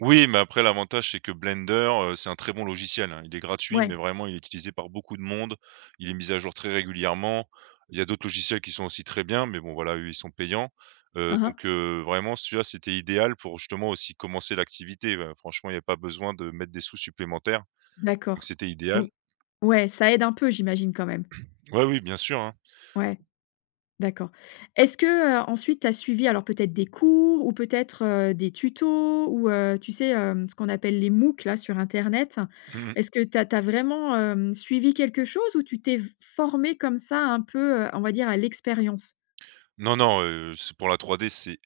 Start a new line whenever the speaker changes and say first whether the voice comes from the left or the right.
right: Oui, mais après l'avantage, c'est que Blender, heu, c'est un très bon logiciel, hein. Il est gratuit,
left: Ouais.
right: mais vraiment il est utilisé par beaucoup de monde, il est mis à jour très régulièrement. Il y a d'autres logiciels qui sont aussi très bien, mais bon voilà, eux ils sont payants, heu,
left: Hein, hein.
right: donc heu, vraiment, celui-là, c'était idéal pour justement aussi commencer l'activité. Bah franchement, il y a pas besoin de mettre des sous supplémentaires, donc
left: D'accord.
right: c'était
left: Mmh,
right: idéal.
left: ouais, ça aide un peu, j'imagine, quand même?
right: Ouais, oui, bien sûr, hein.
left: Ouais, d'accord. Est-ce qu'ensuite tu as suivi alors peut-être des cours ou peut-être, heu, des tutos ou heu, tu sais? Hem, ce qu'on appelle les moocs là sur internet?
right: Mmh mh.
left: Est-ce que tu as tu as vraiment, hem, suivi quelque chose ou tu t'es f formé comme ça un peu, heu, on va dire à l'expérience?
right: Non, non, heu, c'est pour la 3D c'est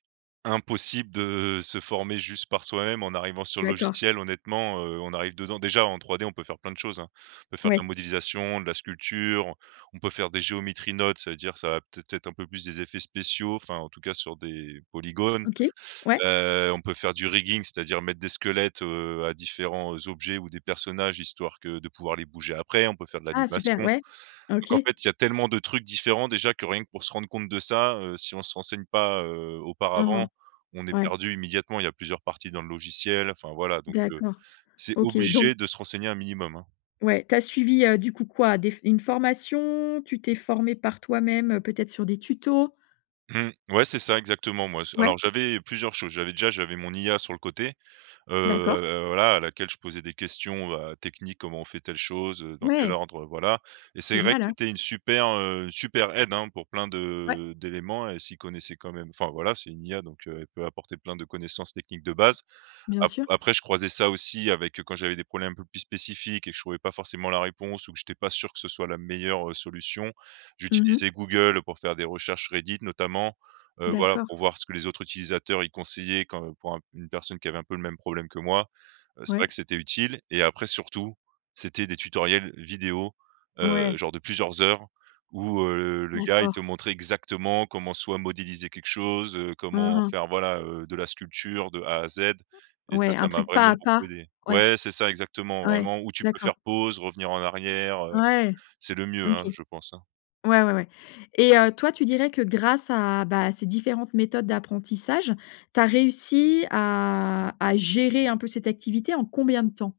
right: impossible de, heu, se former juste par soi-même en arrivant sur le
left: D'accord.
right: logiciel. Honnêtement, heu, on arrive dedans déjà en 3D on peut faire plein de choses, hein. On peut faire de la
left: Ouais.
right: modélisation, de la sculpture, on on peut faire des geometry nodes ça veut dire, ça va peut-être, être un peu plus des effets spéciaux, enfin en tout cas sur des polygones,
left: OK, ouais.
right: heu, on peut faire du rigging c'est-à-dire mettre des squelettes, heu, à différents, heu, objets ou des personnages histoire que de pouvoir les bouger après. On peut faire de
left: Ah,
right: l'animation,
left: super, ouais,
right: donc en
left: OK.
right: fait il y a tellement de trucs différents déjà que rien que pour se rendre compte de ça, heu, si on se renseigne pas, heu,
left: Mmh mh.
right: auparavant, on est
left: Ouais.
right: perdu immédiatement. Il y a plusieurs parties dans le logiciel, enfin voilà donc heu,
left: D'accord,
right: c'est
left: OK, donc
right: obligé de se renseigner un minimum, hein.
left: Ouais, tu as suivi, heu, du coup, quoi? Des une formation? Tu t'es formé par toi-même, heu, peut-être sur des tutos?
right: Mmh, ouais c'est ça exactement, moi alors
left: Ouais.
right: j'avais plusieurs choses, j'avais déjà j'avais mon IA sur le côté,
left: D'accord.
right: heu, voilà à laquelle je posais des questions, heu, techniques: «Comment on fait telle chose, heu, dans quel
left: Ouais.
right: ordre, heu voilà.» et c'est vrai
left: Génial,
right: que
left: ouais.
right: c'était une super, heu super aide hein, pour plein
left: Ouais.
right: de d'éléments, elle s'y connaissait quand même. Enfin voilà c'est une IA donc heu, elle peut apporter plein de connaissances techniques de base.
left: Bien
right: Ap
left: sûr.
right: après je croisais ça aussi avec quand j'avais des problèmes un peu plus spécifiques et que je trouvais pas forcément la réponse ou que j'étais pas sûr, heu, que ce soit la meilleure, heu, solution.
left: Mmh mh.
right: J'utilisais Google, heu, pour faire des recherches Reddit notamment, heu, voilà.
left: D'accord.
right: Pour voir ce que les autres utilisateurs, ils conseillaient quand pour une personne qui avait un peu le même problème que moi, heu, c'est vrai
left: Ouais.
right: que c'était utile et après surtout, c'était des tutoriels vidéos, heu,
left: Ouais.
right: genre de plusieurs heures où, heu, le gars il te
left: D'accord.
right: montrait exactement comment soit modéliser quelque chose, heu,
left: Mmh
right: comment
left: mh.
right: faire voilà, heu, de la sculpture de a à z, et ça,
left: Ouais, un
right: ça m'a
left: truc
right: vraiment
left: pas à
right: beaucoup
left: pas.
right: aidé
left: Ouais,
right: ouais c'est ça exactement,
left: ouais,
right: vraiment où tu peux
left: d'accord.
right: faire pause, revenir en arrière, heu,
left: Ouais,
right: c'est le mieux,
left: OK.
right: hein, je pense, hein.
left: Ouais, ouais, ouais, et heu, toi tu dirais que grâce à bah à ces différentes méthodes d'apprentissage, tu as réussi à à gérer un peu cette activité en combien de temps?